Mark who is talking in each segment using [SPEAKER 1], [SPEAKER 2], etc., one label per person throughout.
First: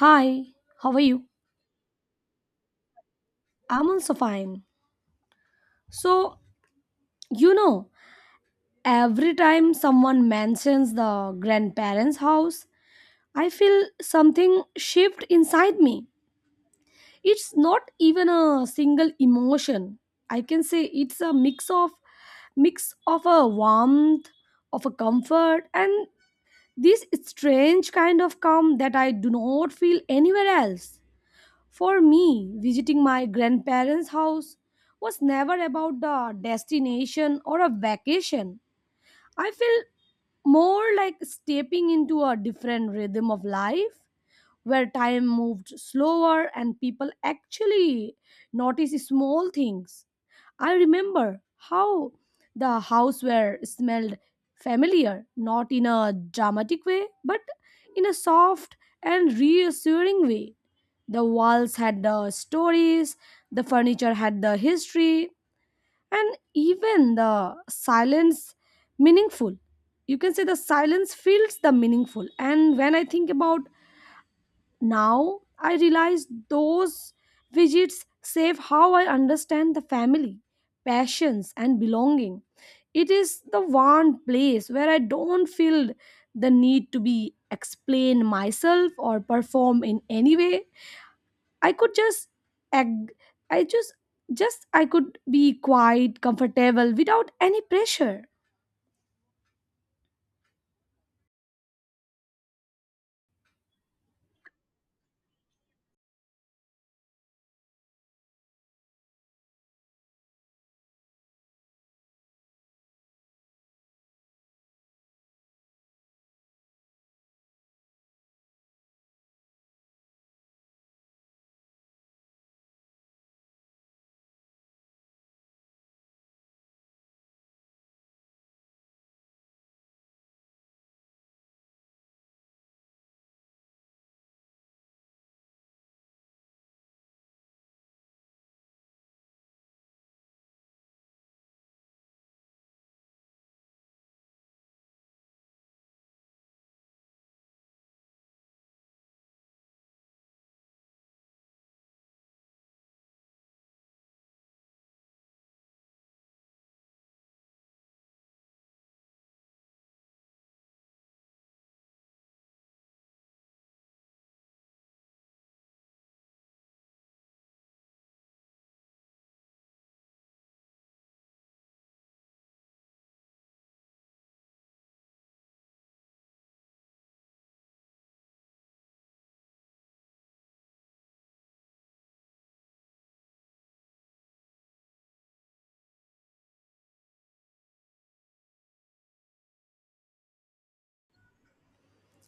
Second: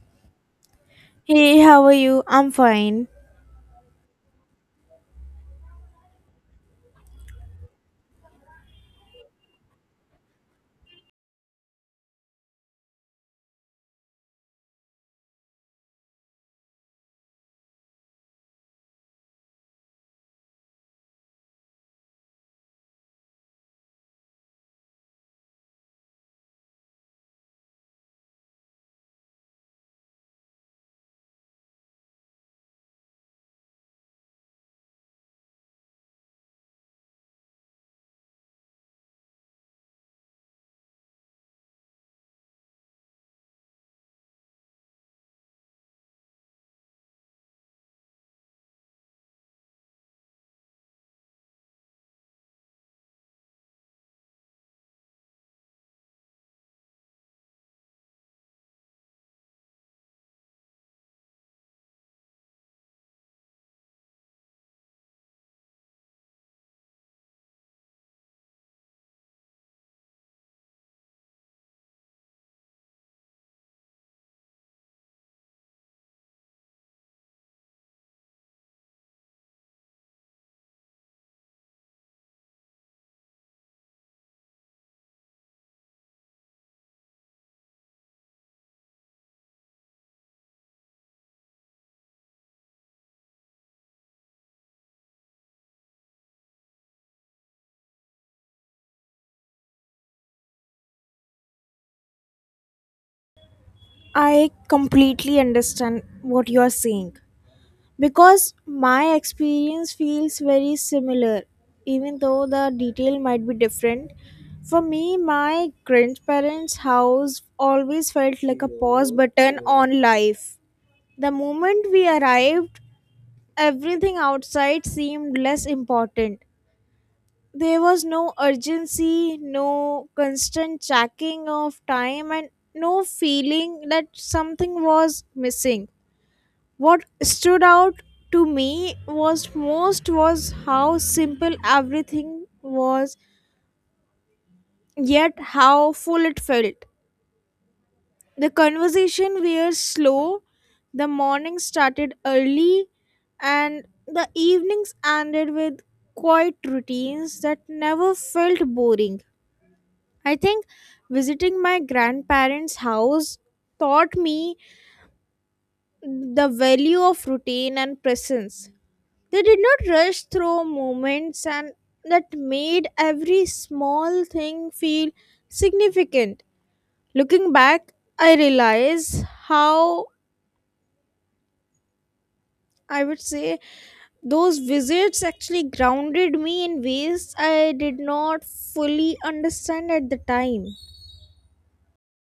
[SPEAKER 1] Hi, how are you?
[SPEAKER 2] Hey, how are you? I'm fine.
[SPEAKER 1] I'm also fine. So, you know, every time someone mentions the grandparents' house, I feel something shift inside me. It's not even a single emotion. I can say it's a mix of a warmth, of a comfort and this strange kind of calm that I do not feel anywhere else. For me, visiting my grandparents' house was never about the destination or a vacation. I feel more like stepping into a different rhythm of life where time moved slower and people actually noticed small things. I remember how the house were smelled familiar, not in a dramatic way, but in a soft and reassuring way. The walls had the stories, the furniture had the history, and even the silence meaningful. You can say the silence feels the meaningful. And when I think about now, I realize those visits save how I understand the family, passions, and belonging. It is the one place where I don't feel the need to be explain myself or perform in any way. I could just ag- I just I could be quite comfortable without any pressure.
[SPEAKER 2] I completely understand what you are saying, because my experience feels very similar, even though the detail might be different. For me, my grandparents' house always felt like a pause button on life. The moment we arrived, everything outside seemed less important. There was no urgency, no constant checking of time, and no feeling that something was missing. What stood out to me was most was how simple everything was, yet how full it felt. The conversation were slow, the morning started early, and the evenings ended with quiet routines that never felt boring. I think visiting my grandparents' house taught me the value of routine and presence. They did not rush through moments, and that made every small thing feel significant. Looking back, I realize how, I would say, those visits actually grounded me in ways I did not fully understand at the time.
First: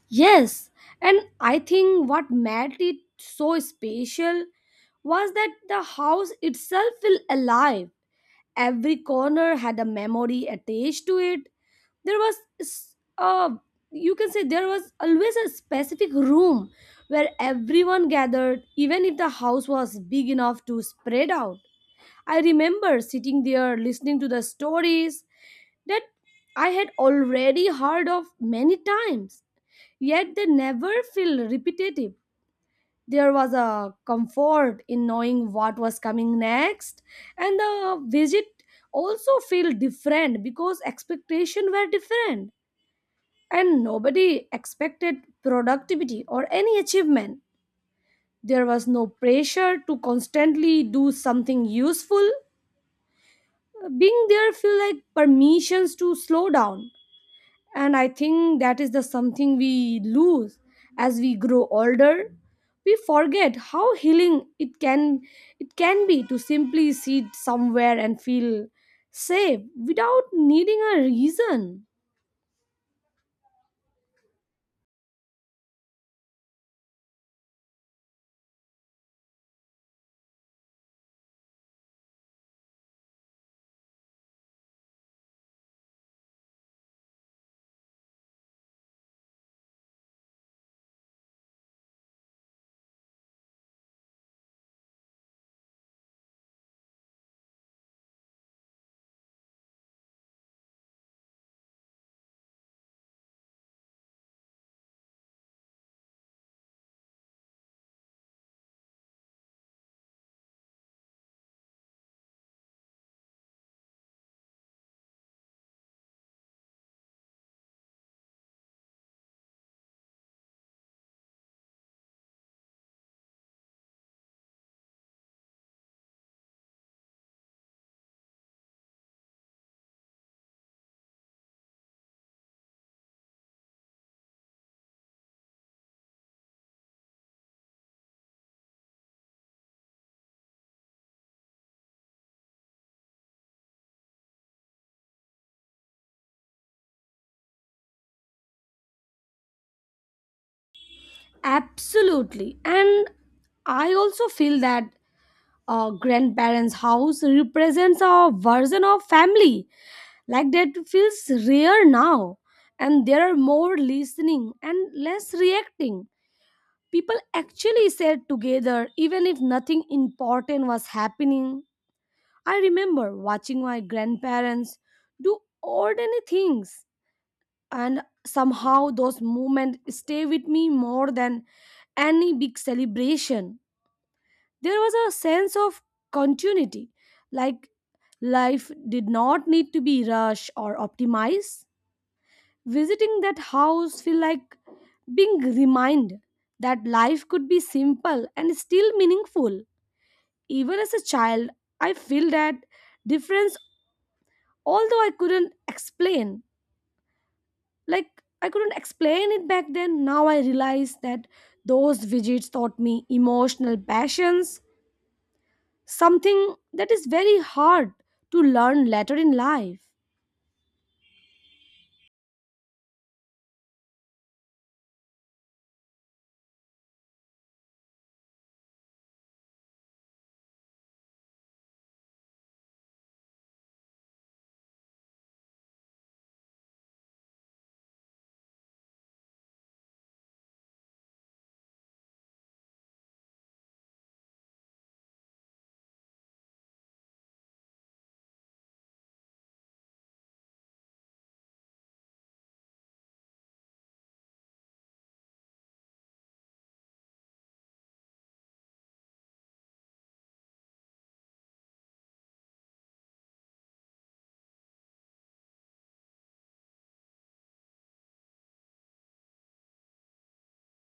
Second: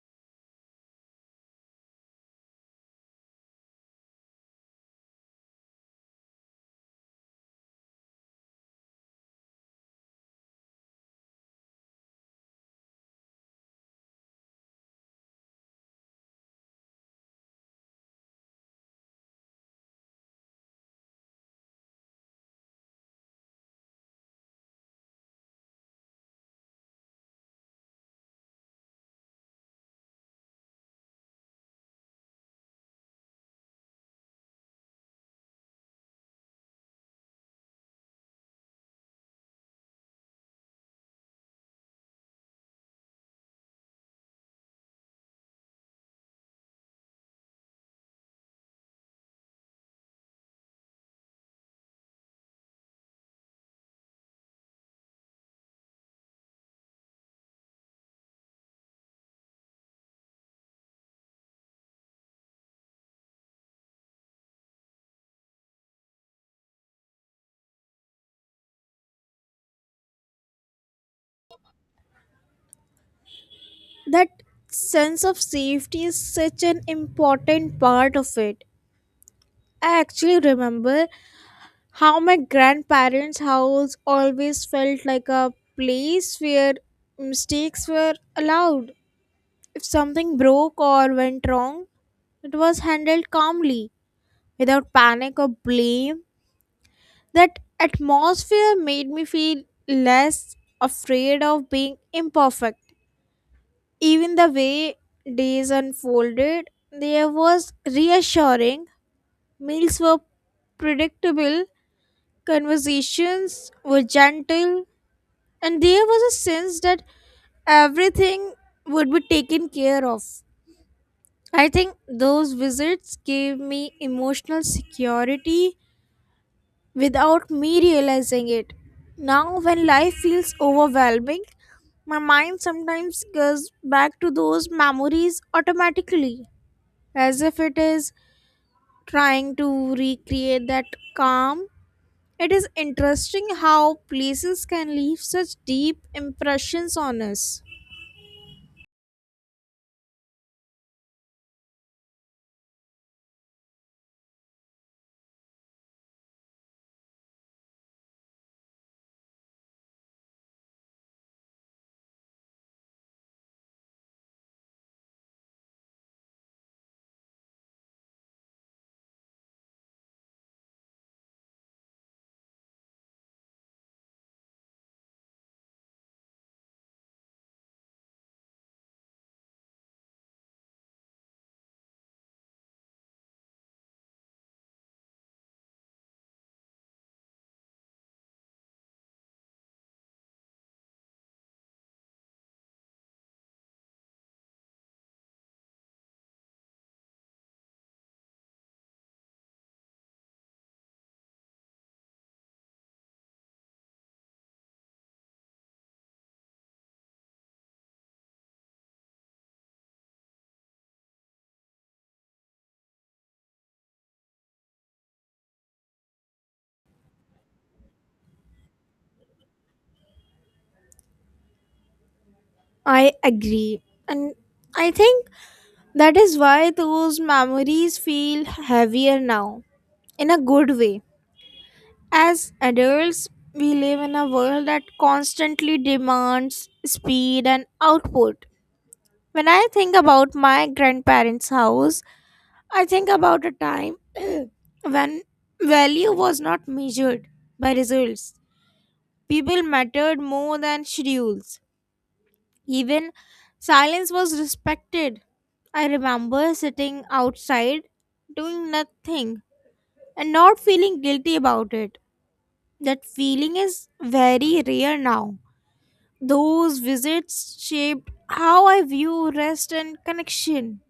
[SPEAKER 1] Yes, and I think what made it so special was that the house itself felt alive. Every corner had a memory attached to it. There was, s- uh, you can say, there was always a specific room where everyone gathered, even if the house was big enough to spread out. I remember sitting there listening to the stories that I had already heard of many times, yet they never feel repetitive. There was a comfort in knowing what was coming next, and the visit also felt different because expectations were different, and nobody expected productivity or any achievement. There was no pressure to constantly do something useful. Being there feel like permissions to slow down, and I think that is the something we lose as we grow older. We forget how healing it can be to simply sit somewhere and feel safe without needing a reason.
[SPEAKER 2] That sense of safety is such an important part of it. I actually remember how my grandparents' house always felt like a place where mistakes were allowed. If something broke or went wrong, it was handled calmly, without panic or blame. That atmosphere made me feel less afraid of being imperfect. Even the way days unfolded, there was reassuring. Meals were predictable, conversations were gentle, and there was a sense that everything would be taken care of. I think those visits gave me emotional security without me realizing it. Now, when life feels overwhelming, my mind sometimes goes back to those memories automatically, as if it is trying to recreate that calm. It is interesting how places can leave such deep impressions on us.
[SPEAKER 1] Absolutely, and I also feel that a grandparents house represents a version of family like that feels rare now, and there are more listening and less reacting. People actually sat together even if nothing important was happening. I remember watching my grandparents do ordinary things, and somehow those moments stay with me more than any big celebration. There was a sense of continuity, like life did not need to be rushed or optimized. Visiting that house feel like being reminded that life could be simple and still meaningful. Even as a child, I feel that difference although I couldn't explain. Like I couldn't explain it back then. Now I realize that those visits taught me emotional passions, something that is very hard to learn later in life.
[SPEAKER 2] I agree. And I think that is why those memories feel heavier now, in a good way. As adults, we live in a world that constantly demands speed and output. When I think about my grandparents' house, I think about a time when value was not measured by results. People mattered more than schedules. Even silence was respected. I remember sitting outside doing nothing and not feeling guilty about it. That feeling is very rare now. Those visits shaped how I view rest and connection.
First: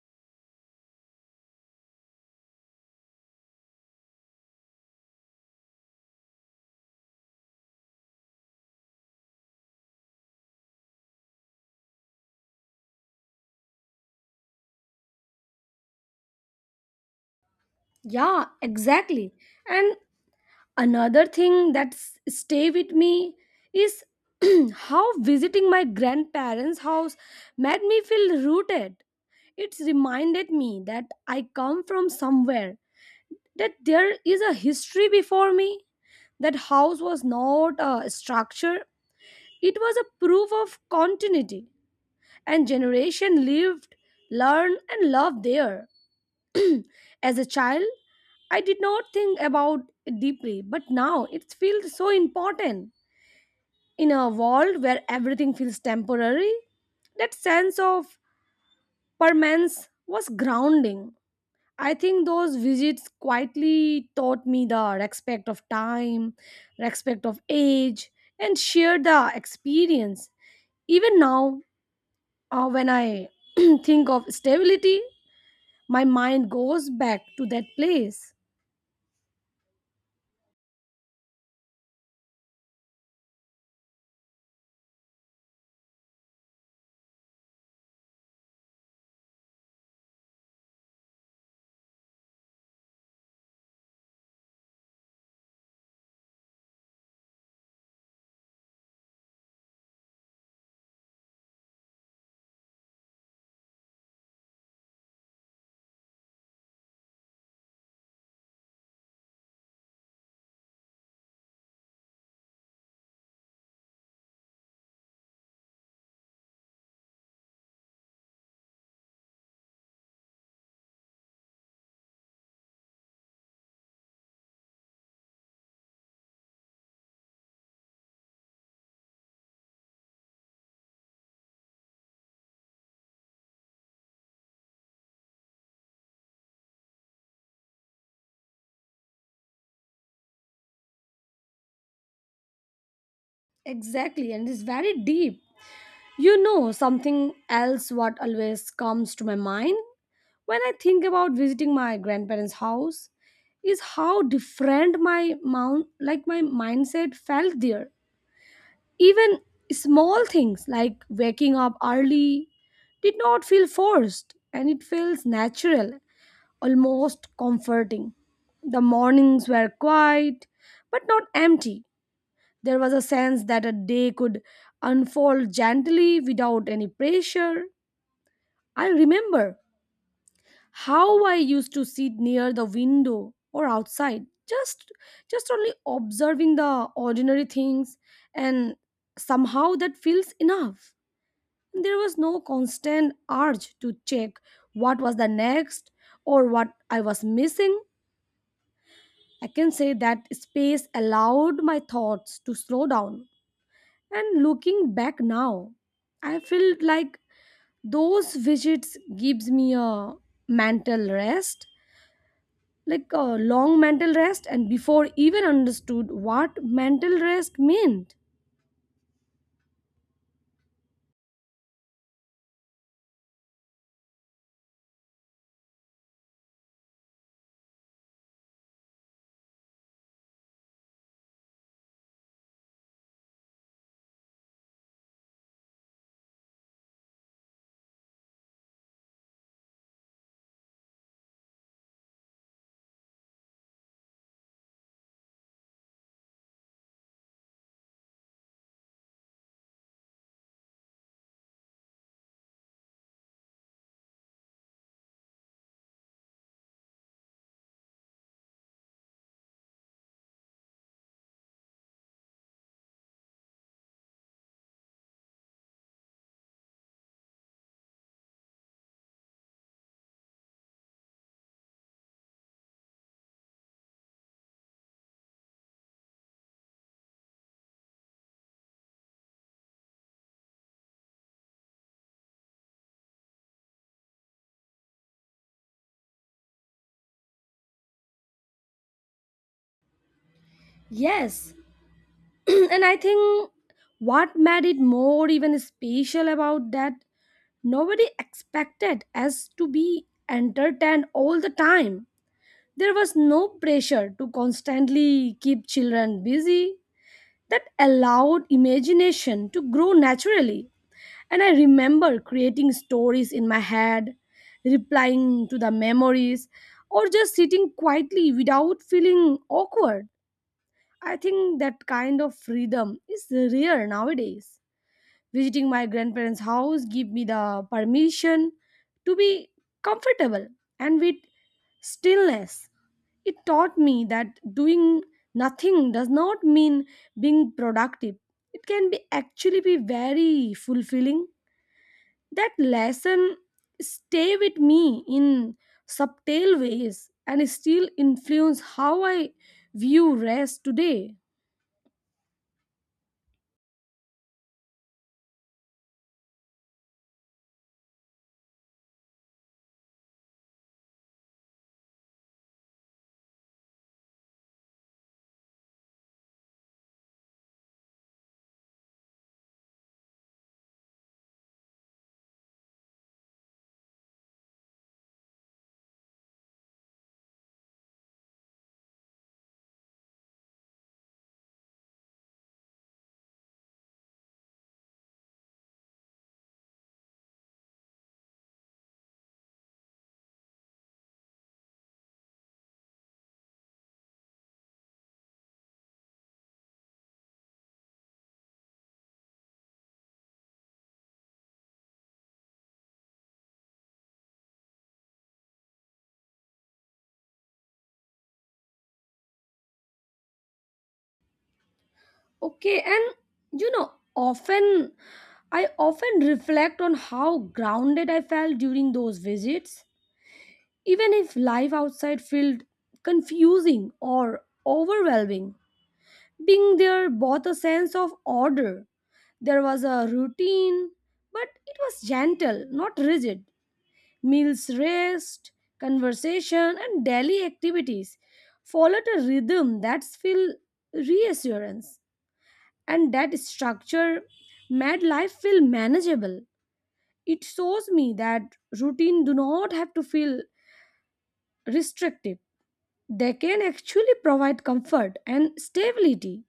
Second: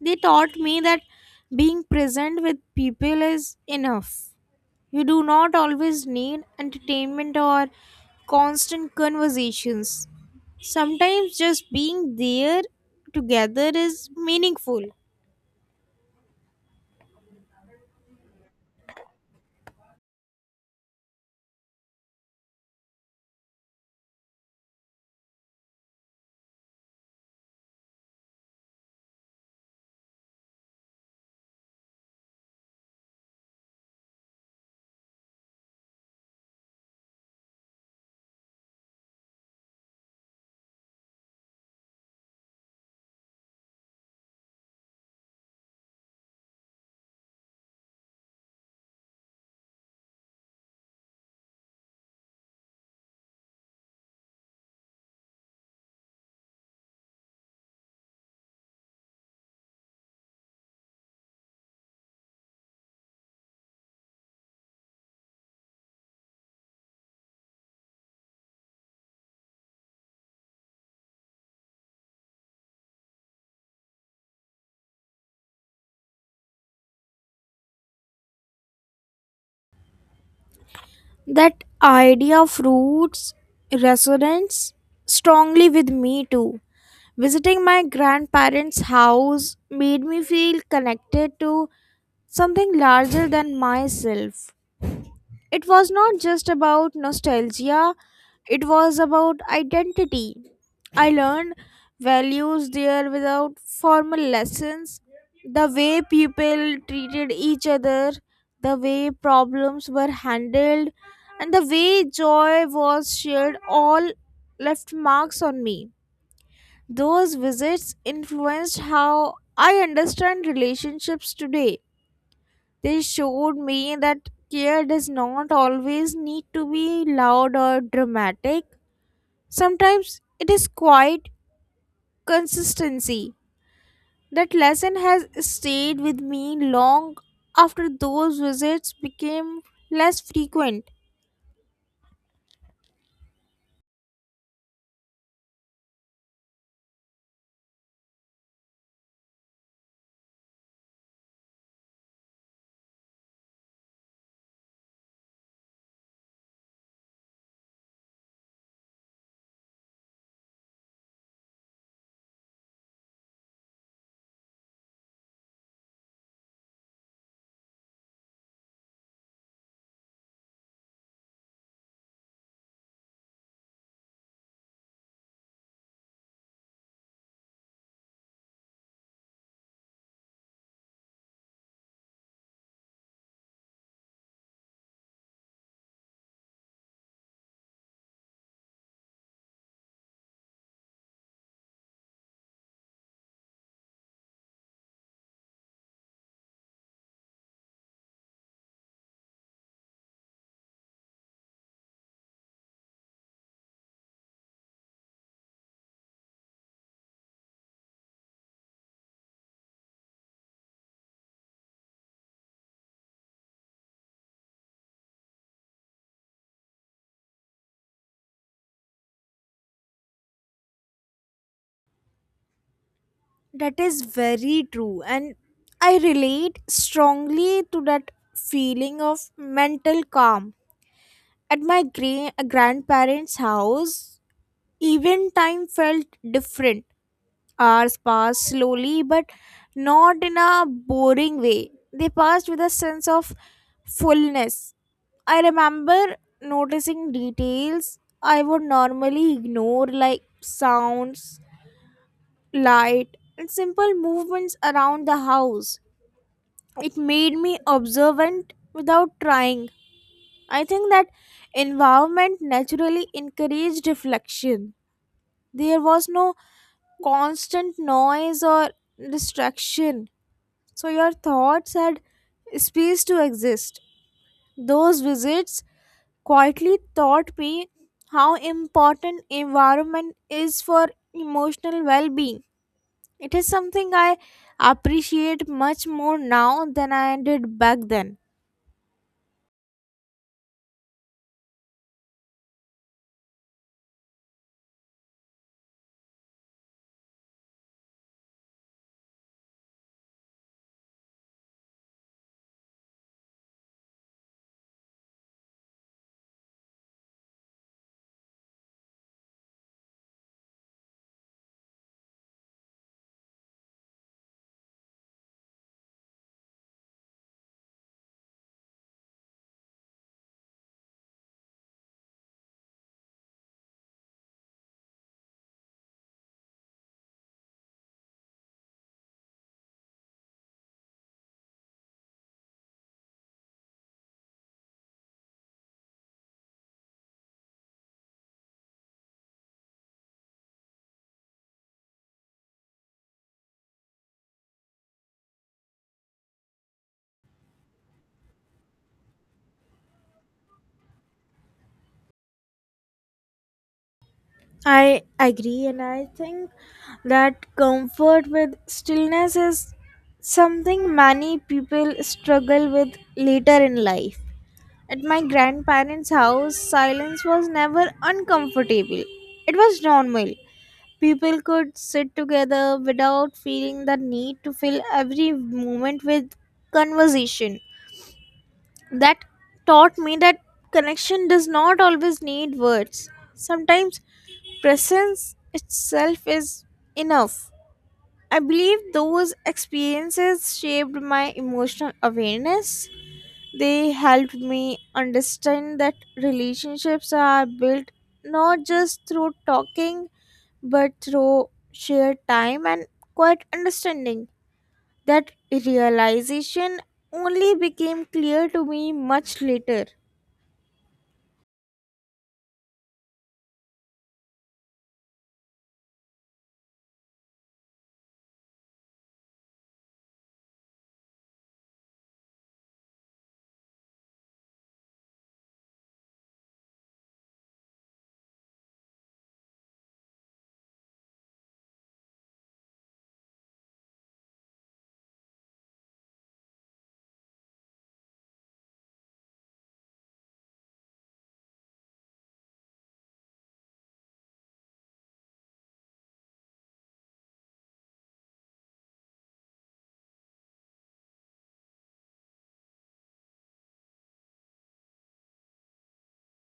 [SPEAKER 2] They taught me that being present with people is enough. You do not always need entertainment or constant conversations. Sometimes just being there together is meaningful.
[SPEAKER 1] Yeah, exactly. And another thing that's stay with me is how visiting my grandparents' house made me feel rooted. It reminded me that I come from somewhere, that there is a history before me. That house was not a structure, it was a proof of continuity, and generation lived, learned, and loved there. As a child, I did not think about it deeply, but now it feels so important. In a world where everything feels temporary, that sense of permanence was grounding. I think those visits quietly taught me the respect of time, respect of age, and shared the experience. Even now, when I think of stability, my mind goes back to that place.
[SPEAKER 2] That idea of roots resonates strongly with me too. Visiting my grandparents' house made me feel connected to something larger than myself. It was not just about nostalgia, it was about identity. I learned values there without formal lessons. The way people treated each other, the way problems were handled, and the way joy was shared all left marks on me. Those visits influenced how I understand relationships today. They showed me that care does not always need to be loud or dramatic. Sometimes it is quiet consistency. That lesson has stayed with me long after those visits became less frequent.
[SPEAKER 1] Exactly, and it's very deep. Something else what always comes to my mind when I think about visiting my grandparents' house is how different my mount like my mindset felt there. Even small things like waking up early did not feel forced and it feels natural, almost comforting. The mornings were quiet but not empty. There was a sense that a day could unfold gently without any pressure. I remember how I used to sit near the window or outside, just only observing the ordinary things, and somehow that feels enough. There was no constant urge to check what was the next or what I was missing. I can say that space allowed my thoughts to slow down. And looking back now, I feel like those visits gives me a mental rest, like a long mental rest, and before even understood what mental rest meant.
[SPEAKER 2] That is very true, and I relate strongly to that feeling of mental calm. At my grandparents' house, even time felt different. Hours passed slowly, but not in a boring way. They passed with a sense of fullness. I remember noticing details I would normally ignore, like sounds, light, and simple movements around the house. It made me observant without trying. I think that environment naturally encouraged reflection. There was no constant noise or distraction, so your thoughts had space to exist. Those visits quietly taught me how important environment is for emotional well-being. It is something I appreciate much more now than I did back then.
[SPEAKER 1] Yes, and I think what made it more even special about that nobody expected us to be entertained all the time. There was no pressure to constantly keep children busy that allowed imagination to grow naturally. And I remember creating stories in my head, replying to the memories, or just sitting quietly without feeling awkward. I think that kind of freedom is rare nowadays. Visiting my grandparents' house gave me the permission to be comfortable and with stillness. It taught me that doing nothing does not mean being productive. It can be actually be very fulfilling. That lesson stay with me in subtle ways and still influence how I view rest today.
[SPEAKER 2] I agree, and I think that comfort with stillness is something many people struggle with later in life. At my grandparents' house, silence was never uncomfortable, it was normal. People could sit together without feeling the need to fill every moment with conversation. That taught me that connection does not always need words. Sometimes presence itself is enough. I believe those experiences shaped my emotional awareness. They helped me understand that relationships are built not just through talking but through shared time and quiet understanding. That realization only became clear to me much later.
[SPEAKER 1] Okay, and you know, often I often reflect on how grounded I felt during those visits, even if life outside felt confusing or overwhelming. Being there brought a sense of order. There was a routine, but it was gentle, not rigid. Meals, rest, conversation, and daily activities followed a rhythm that filled reassurance, and that structure made life feel manageable. It shows me that routine do not have to feel restrictive. They can actually provide comfort and stability.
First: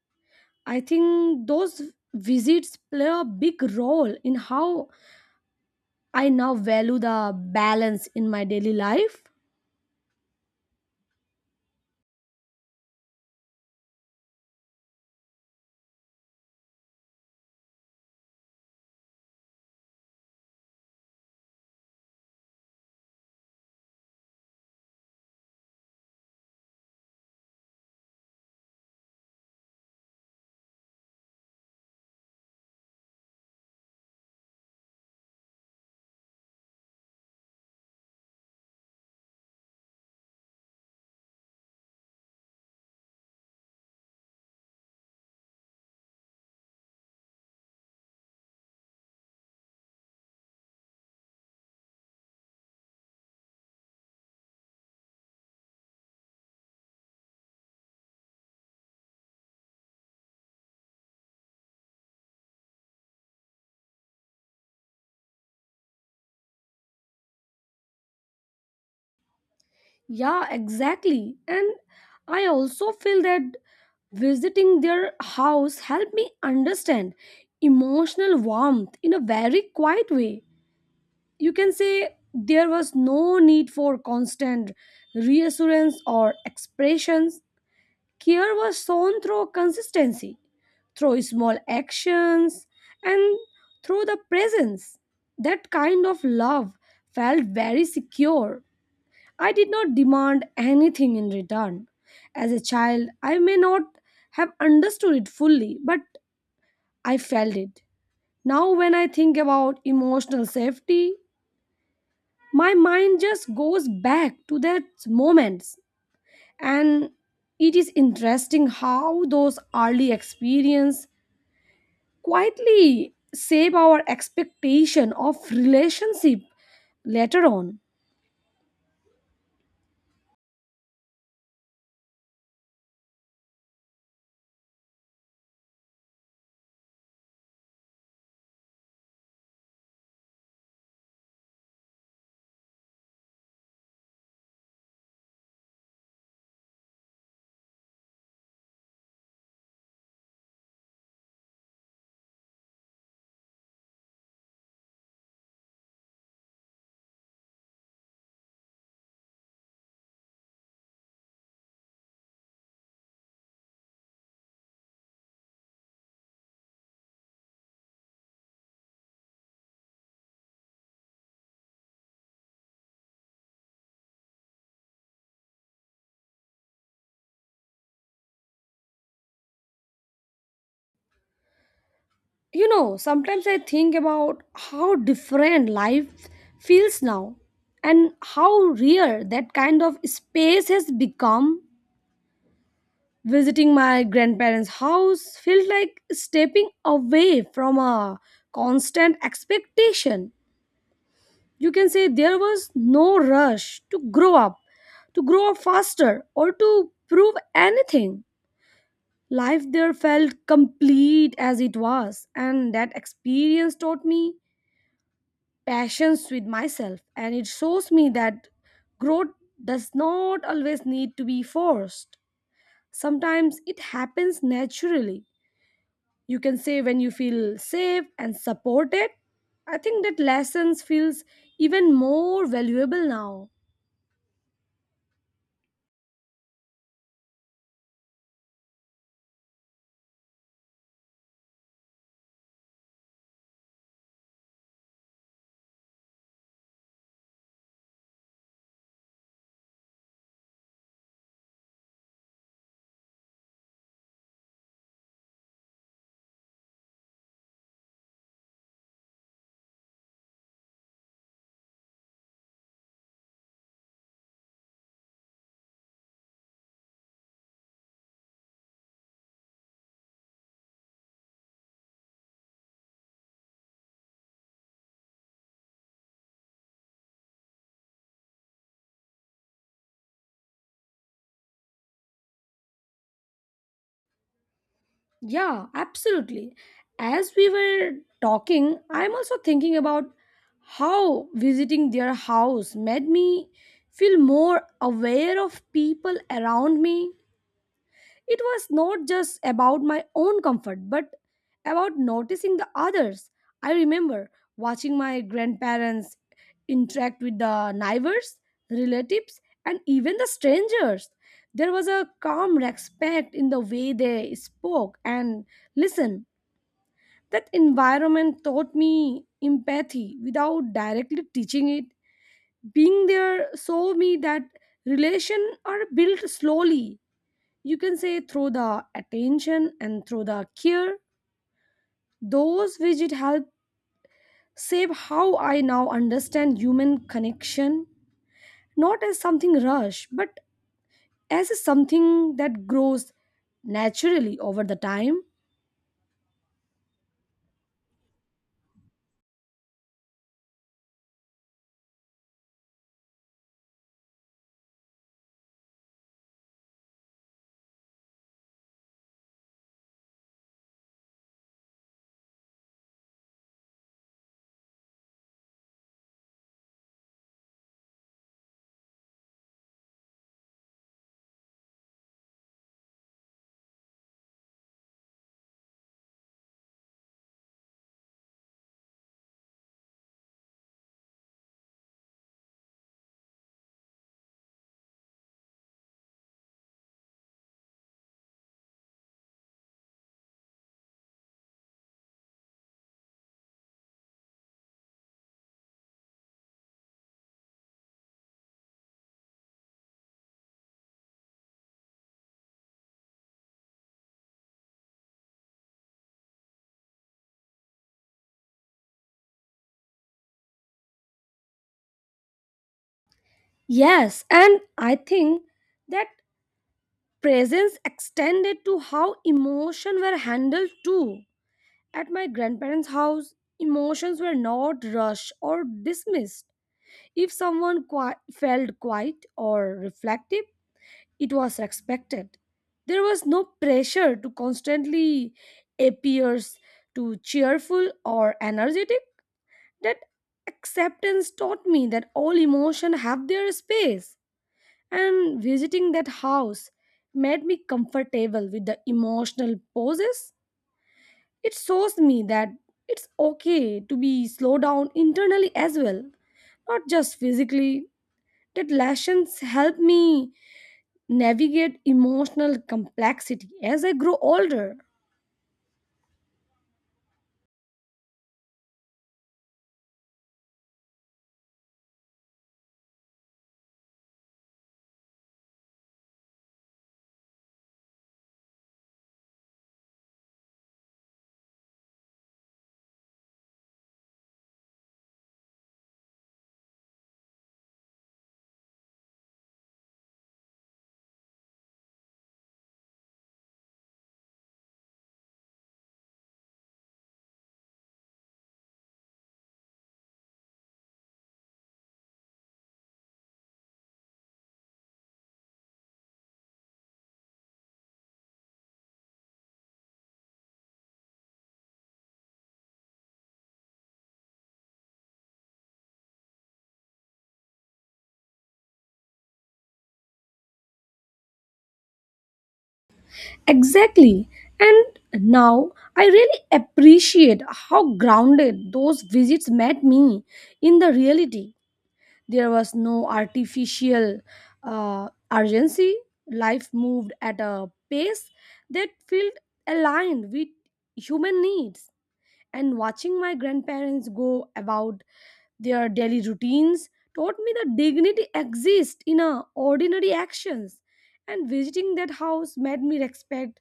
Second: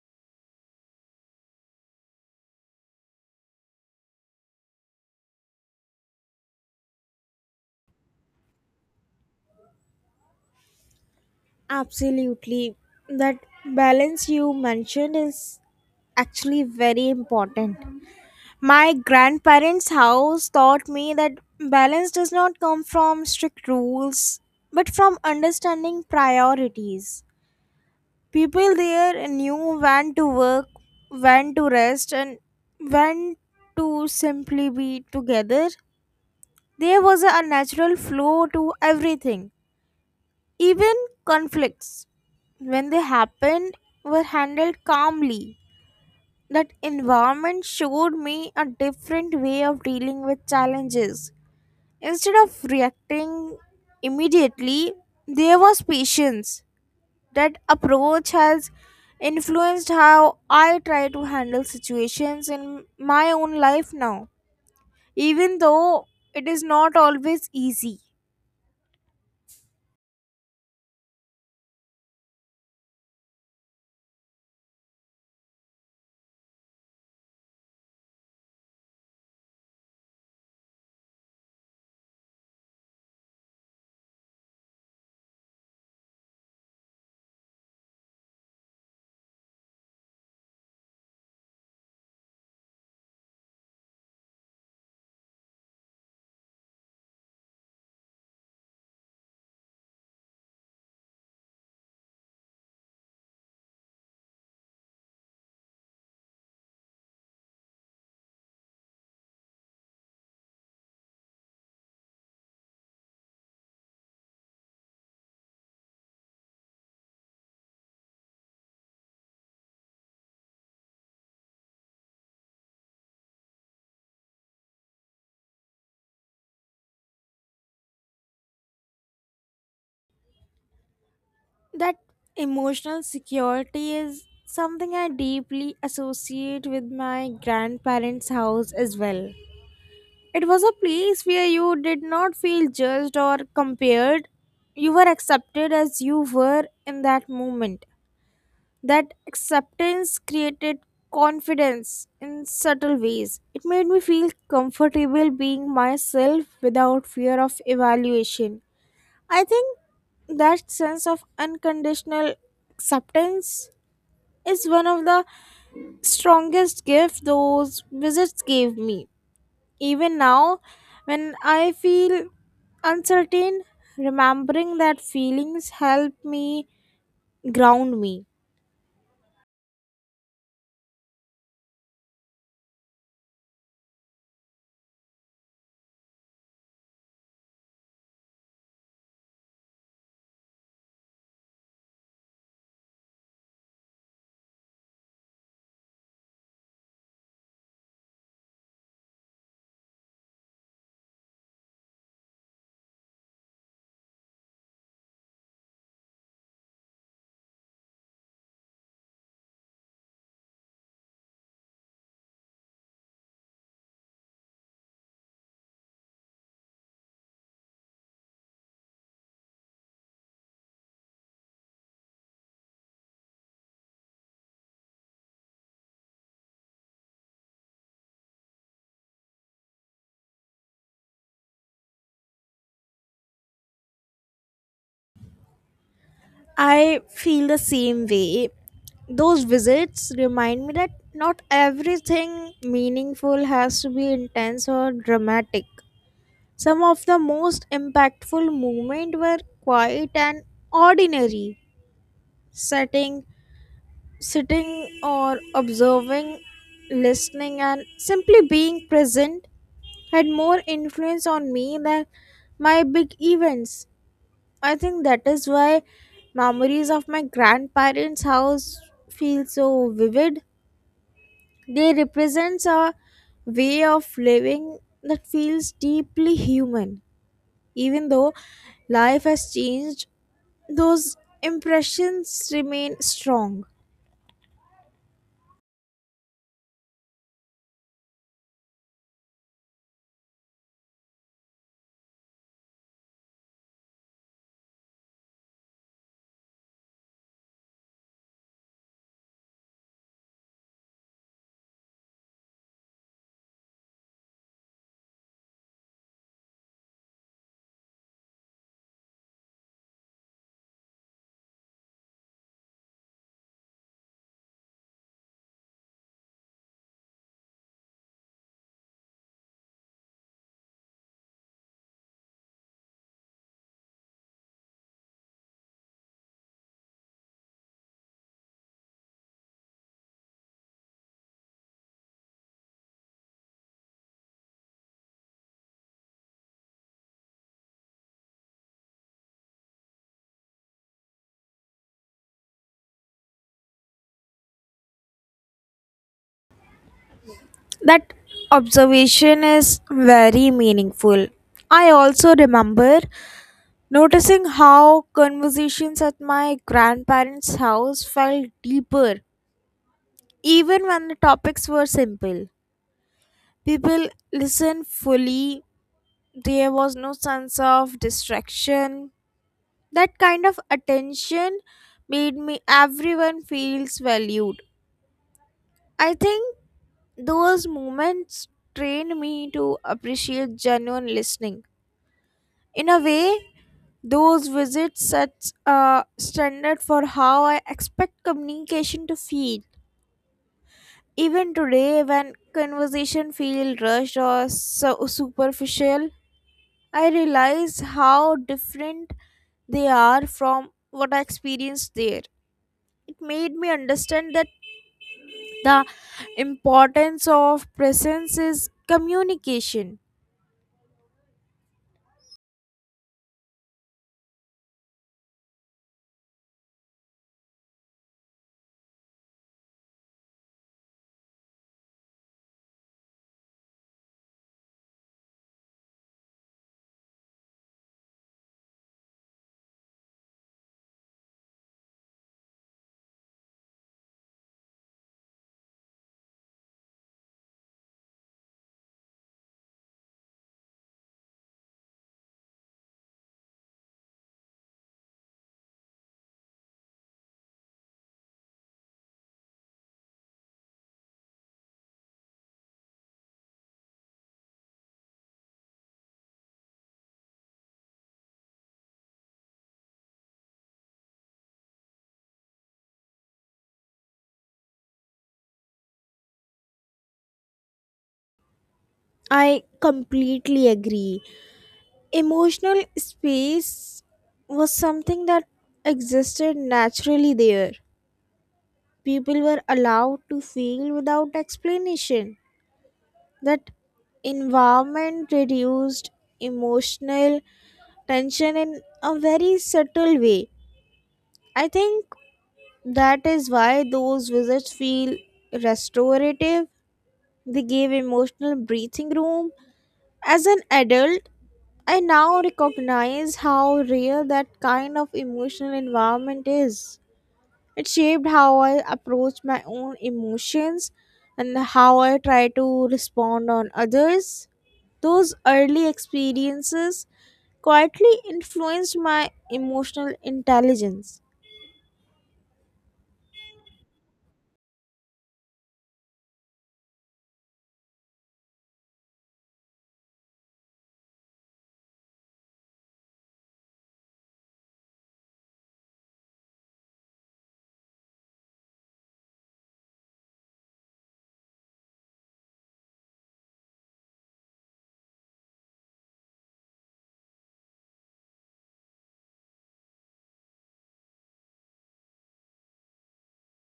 [SPEAKER 1] I think those visits play a big role in how I now value the balance in my daily life.
[SPEAKER 2] Absolutely. That balance you mentioned is actually very important. My grandparents' house taught me that balance does not come from strict rules, but from understanding priorities. People there knew when to work, when to rest, and when to simply be together. There was a natural flow to everything. Even conflicts, when they happened, were handled calmly. That environment showed me a different way of dealing with challenges. Instead of reacting immediately, there was patience. That approach has influenced how I try to handle situations in my own life now, even though it is not always easy.
[SPEAKER 1] Yeah, exactly. And I also feel that visiting their house helped me understand emotional warmth in a very quiet way. You can say there was no need for constant reassurance or expressions. Care was shown through consistency, through small actions, and through the presence. That kind of love felt very secure. I did not demand anything in return. As a child, I may not have understood it fully, but I felt it. Now, when I think about emotional safety, my mind just goes back to that moments, and it is interesting how those early experience quietly shape our expectation of relationship later on.
[SPEAKER 2] That emotional security is something I deeply associate with my grandparents' house as well. It was a place where you did not feel judged or compared. You were accepted as you were in that moment. That acceptance created confidence in subtle ways. It made me feel comfortable being myself without fear of evaluation. I think that sense of unconditional acceptance is one of the strongest gifts those visits gave me. Even now, when I feel uncertain, remembering that feelings help me ground me.
[SPEAKER 1] Sometimes I think about how different life feels now and how rare that kind of space has become. Visiting my grandparents house felt like stepping away from a constant expectation. You can say there was no rush to grow up faster or to prove anything. Life there felt complete as it was, and that experience taught me patience with myself, and it shows me that growth does not always need to be forced. Sometimes it happens naturally. You can say when you feel safe and supported, I think that lessons feels even more valuable now.
[SPEAKER 2] I feel the same way. Those visits remind me that not everything meaningful has to be intense or dramatic. Some of the most impactful moments were quiet and ordinary. sitting sitting or observing, listening and simply being present had more influence on me than my big events. I think that is why memories of my grandparents' house feel so vivid. They represent a way of living that feels deeply human. Even though life has changed, those impressions remain strong.
[SPEAKER 1] Yeah, absolutely. As we were talking, I'm also thinking about how visiting their house made me feel more aware of people around me. It was not just about my own comfort, but about noticing the others. I remember watching my grandparents interact with the neighbors, relatives, and even the strangers. There was a calm respect in the way they spoke and listened. That environment taught me empathy without directly teaching it. Being there saw me that relations are built slowly. You can say through the attention and through the care, those widget help save how I now understand human connection, not as something rush but as something that grows naturally over the time.
[SPEAKER 2] That observation is very meaningful. I also remember noticing how conversations at my grandparents' house felt deeper, even when the topics were simple. People listened fully, there was no sense of distraction. That kind of attention made me everyone feels valued. I think those moments trained me to appreciate genuine listening. In a way, those visits sets a standard for how I expect communication to feel. Even today, when conversation feel rushed or so superficial, I realize how different they are from what I experienced there. It made me understand that the importance of presence is communication.
[SPEAKER 1] Yes, and I think that presence extended to how emotion were handled too. At my grandparents house, emotions were not rushed or dismissed. If someone felt quiet or reflective, it was expected. There was no pressure to constantly appear to cheerful or energetic. That acceptance taught me that all emotion have their space. And visiting that house made me comfortable with the emotional pauses. It shows me that it's okay to be slowed down internally as well, not just physically. That lessons help me navigate emotional complexity as I grow older.
[SPEAKER 2] I completely agree. Emotional space was something that existed naturally there. People were allowed to feel without explanation. That environment reduced emotional tension in a very subtle way. I think that is why those visits feel restorative. They gave emotional breathing room. As an adult, I now recognize how real that kind of emotional environment is. It shaped how I approach my own emotions and how I try to respond on others. Those early experiences quietly influenced my emotional intelligence.
[SPEAKER 1] Exactly. And now I really appreciate how grounded those visits made me in the reality. There was no artificial urgency. Life moved at a pace that felt aligned with human needs. And watching my grandparents go about their daily routines taught me that dignity exists in our ordinary actions, and visiting that house made me respect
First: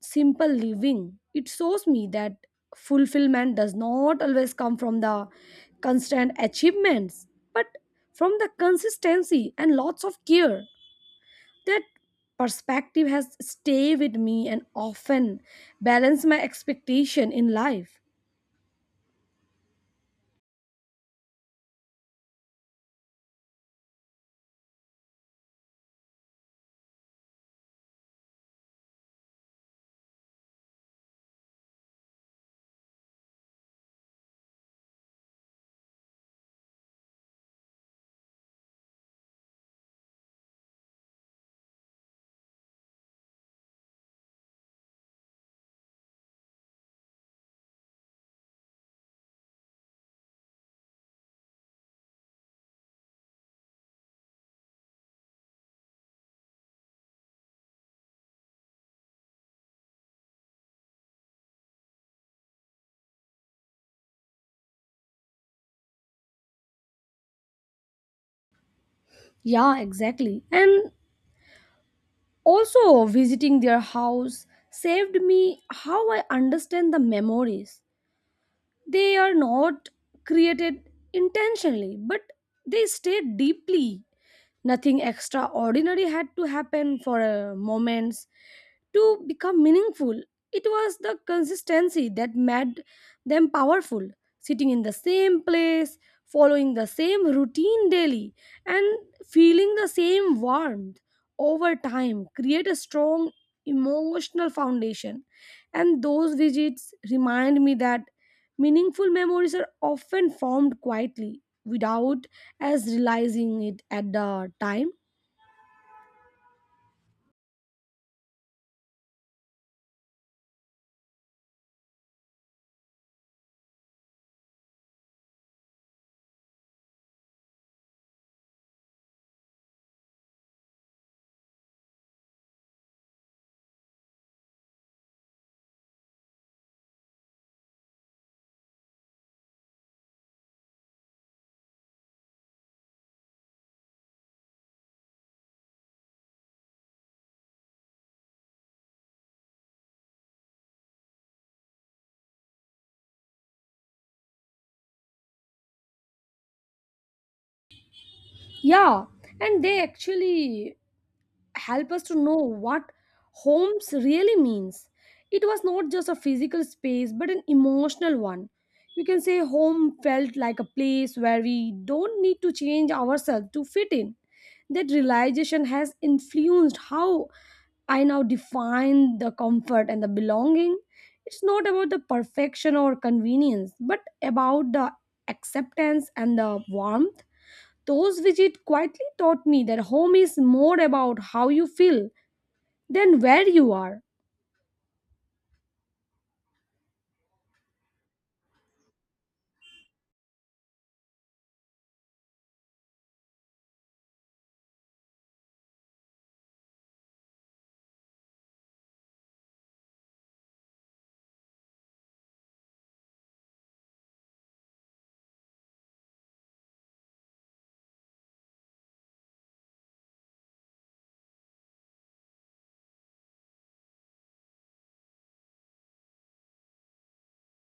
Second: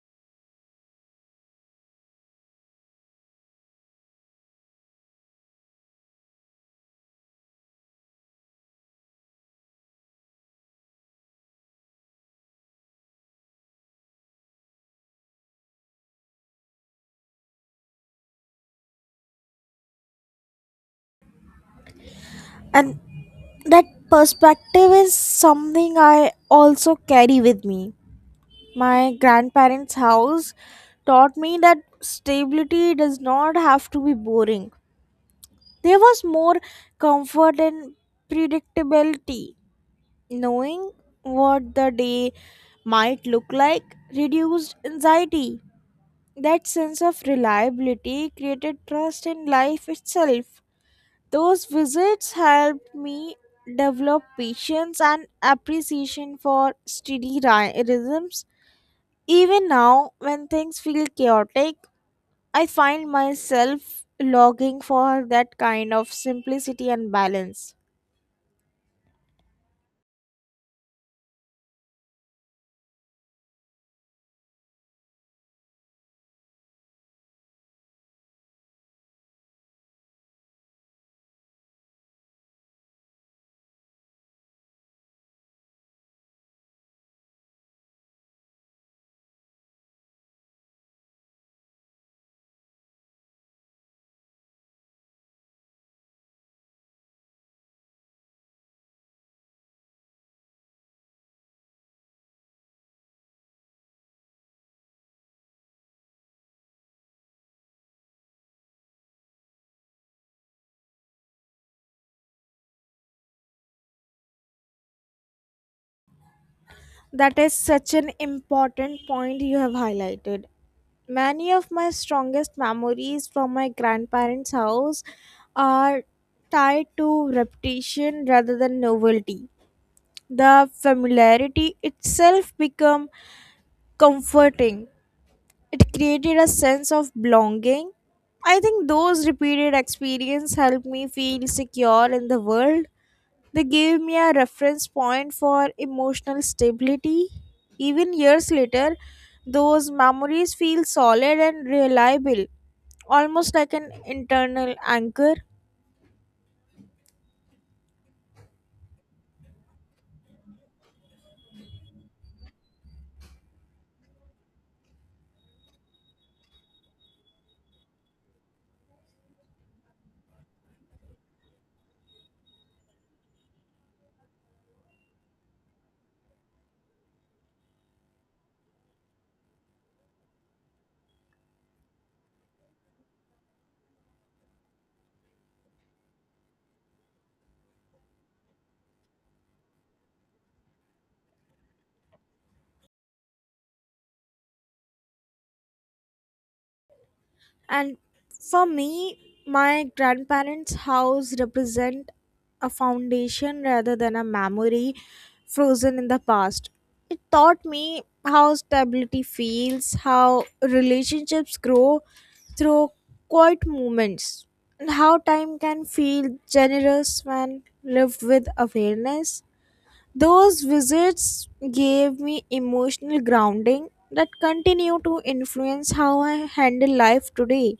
[SPEAKER 1] simple living. It shows me that fulfillment does not always come from the constant achievements, but from the consistency and lots of care. That perspective has stayed with me and often balance my expectation in life.
[SPEAKER 2] And that perspective is something I also carry with me. My grandparents' house taught me that stability does not have to be boring. There was more comfort and predictability. Knowing what the day might look like reduced anxiety. That sense of reliability created trust in life itself. Those visits helped me develop patience and appreciation for steady rhythms. Even now, when things feel chaotic, I find myself longing for that kind of simplicity and balance.
[SPEAKER 1] Yeah, exactly. And also, visiting their house saved me how I understand the memories. They are not created intentionally, but they stay deeply. Nothing extraordinary had to happen for a moment to become meaningful. It was the consistency that made them powerful, sitting in the same place, following the same routine daily, and feeling the same warmth over time create a strong emotional foundation. And those visits remind me that meaningful memories are often formed quietly without as realizing it at the time.
[SPEAKER 2] That is such an important point you have highlighted. Many of my strongest memories from my grandparents' house are tied to repetition rather than novelty. The familiarity itself become comforting. It created a sense of belonging. I think those repeated experiences helped me feel secure in the world. They gave me a reference point for emotional stability. Even years later, those memories feel solid and reliable, almost like an internal anchor.
[SPEAKER 1] Yeah, and they actually help us to know what homes really means. It was not just a physical space but an emotional one. You can say home felt like a place where we don't need to change ourselves to fit in. That realization has influenced how I now define the comfort and the belonging. It's not about the perfection or convenience, but about the acceptance and the warmth. Those visits quietly taught me that home is more about how you feel than where you are.
[SPEAKER 2] And for me, my grandparents' house represent a foundation rather than a memory frozen in the past. It taught me how stability feels, how relationships grow through quiet moments, and how time can feel generous when lived with awareness. Those visits gave me emotional grounding that continue to influence how I handle life today.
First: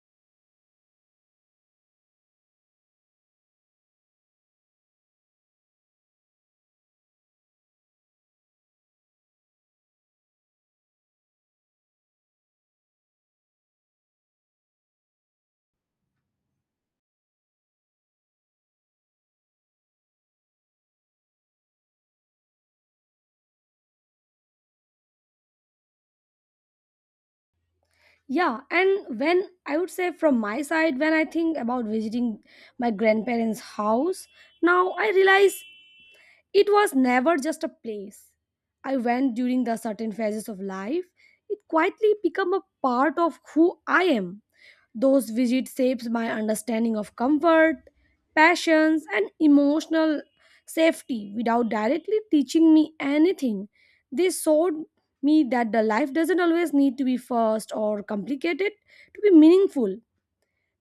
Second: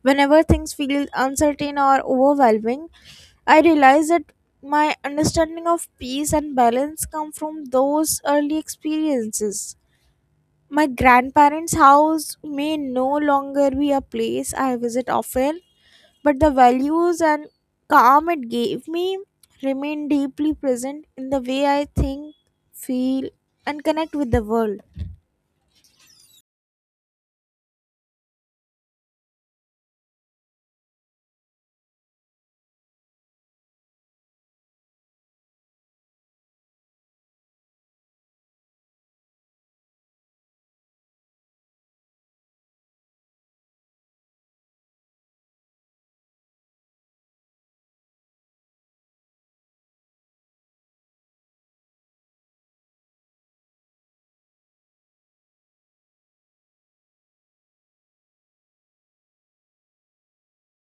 [SPEAKER 2] Whenever things feel uncertain or overwhelming, I realize that my understanding of peace and balance come from those early experiences. My grandparents' house may no longer be a place I visit often, but the values and calm it gave me remain deeply present in the way I think, feel, and connect with the world.
[SPEAKER 1] Yeah, and when I would say from my side, when I think about visiting my grandparents' house, now I realize it was never just a place. I went during the certain phases of life. It quietly became a part of who I am. Those visits shapes my understanding of comfort, passions, and emotional safety without directly teaching me anything. They showed me that the life doesn't always need to be fast or complicated to be meaningful.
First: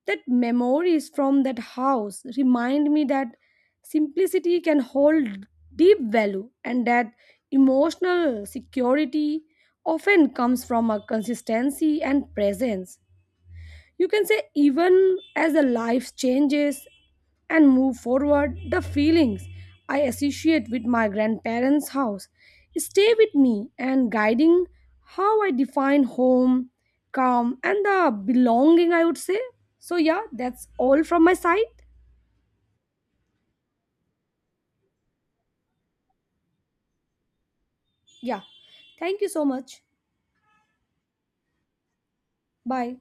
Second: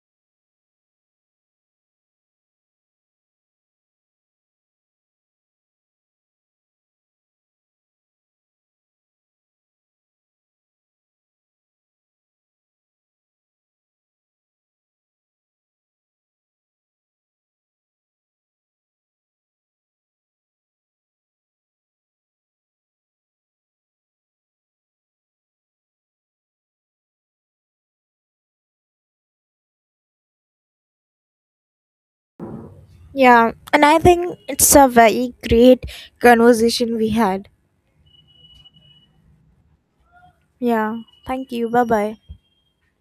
[SPEAKER 1] That memories from that house remind me that simplicity can hold deep value, and that emotional security often comes from a consistency and presence. You can say, even as the life changes and move forward, the feelings I associate with my grandparents' house stay with me and guiding how I define home, calm, and the belonging, I would say. So, yeah, that's all from my side.
[SPEAKER 2] Yeah, and I think it's a very great conversation we had.
[SPEAKER 1] Yeah. Thank you so much.
[SPEAKER 2] Yeah. Thank you. Bye bye.
[SPEAKER 1] Bye.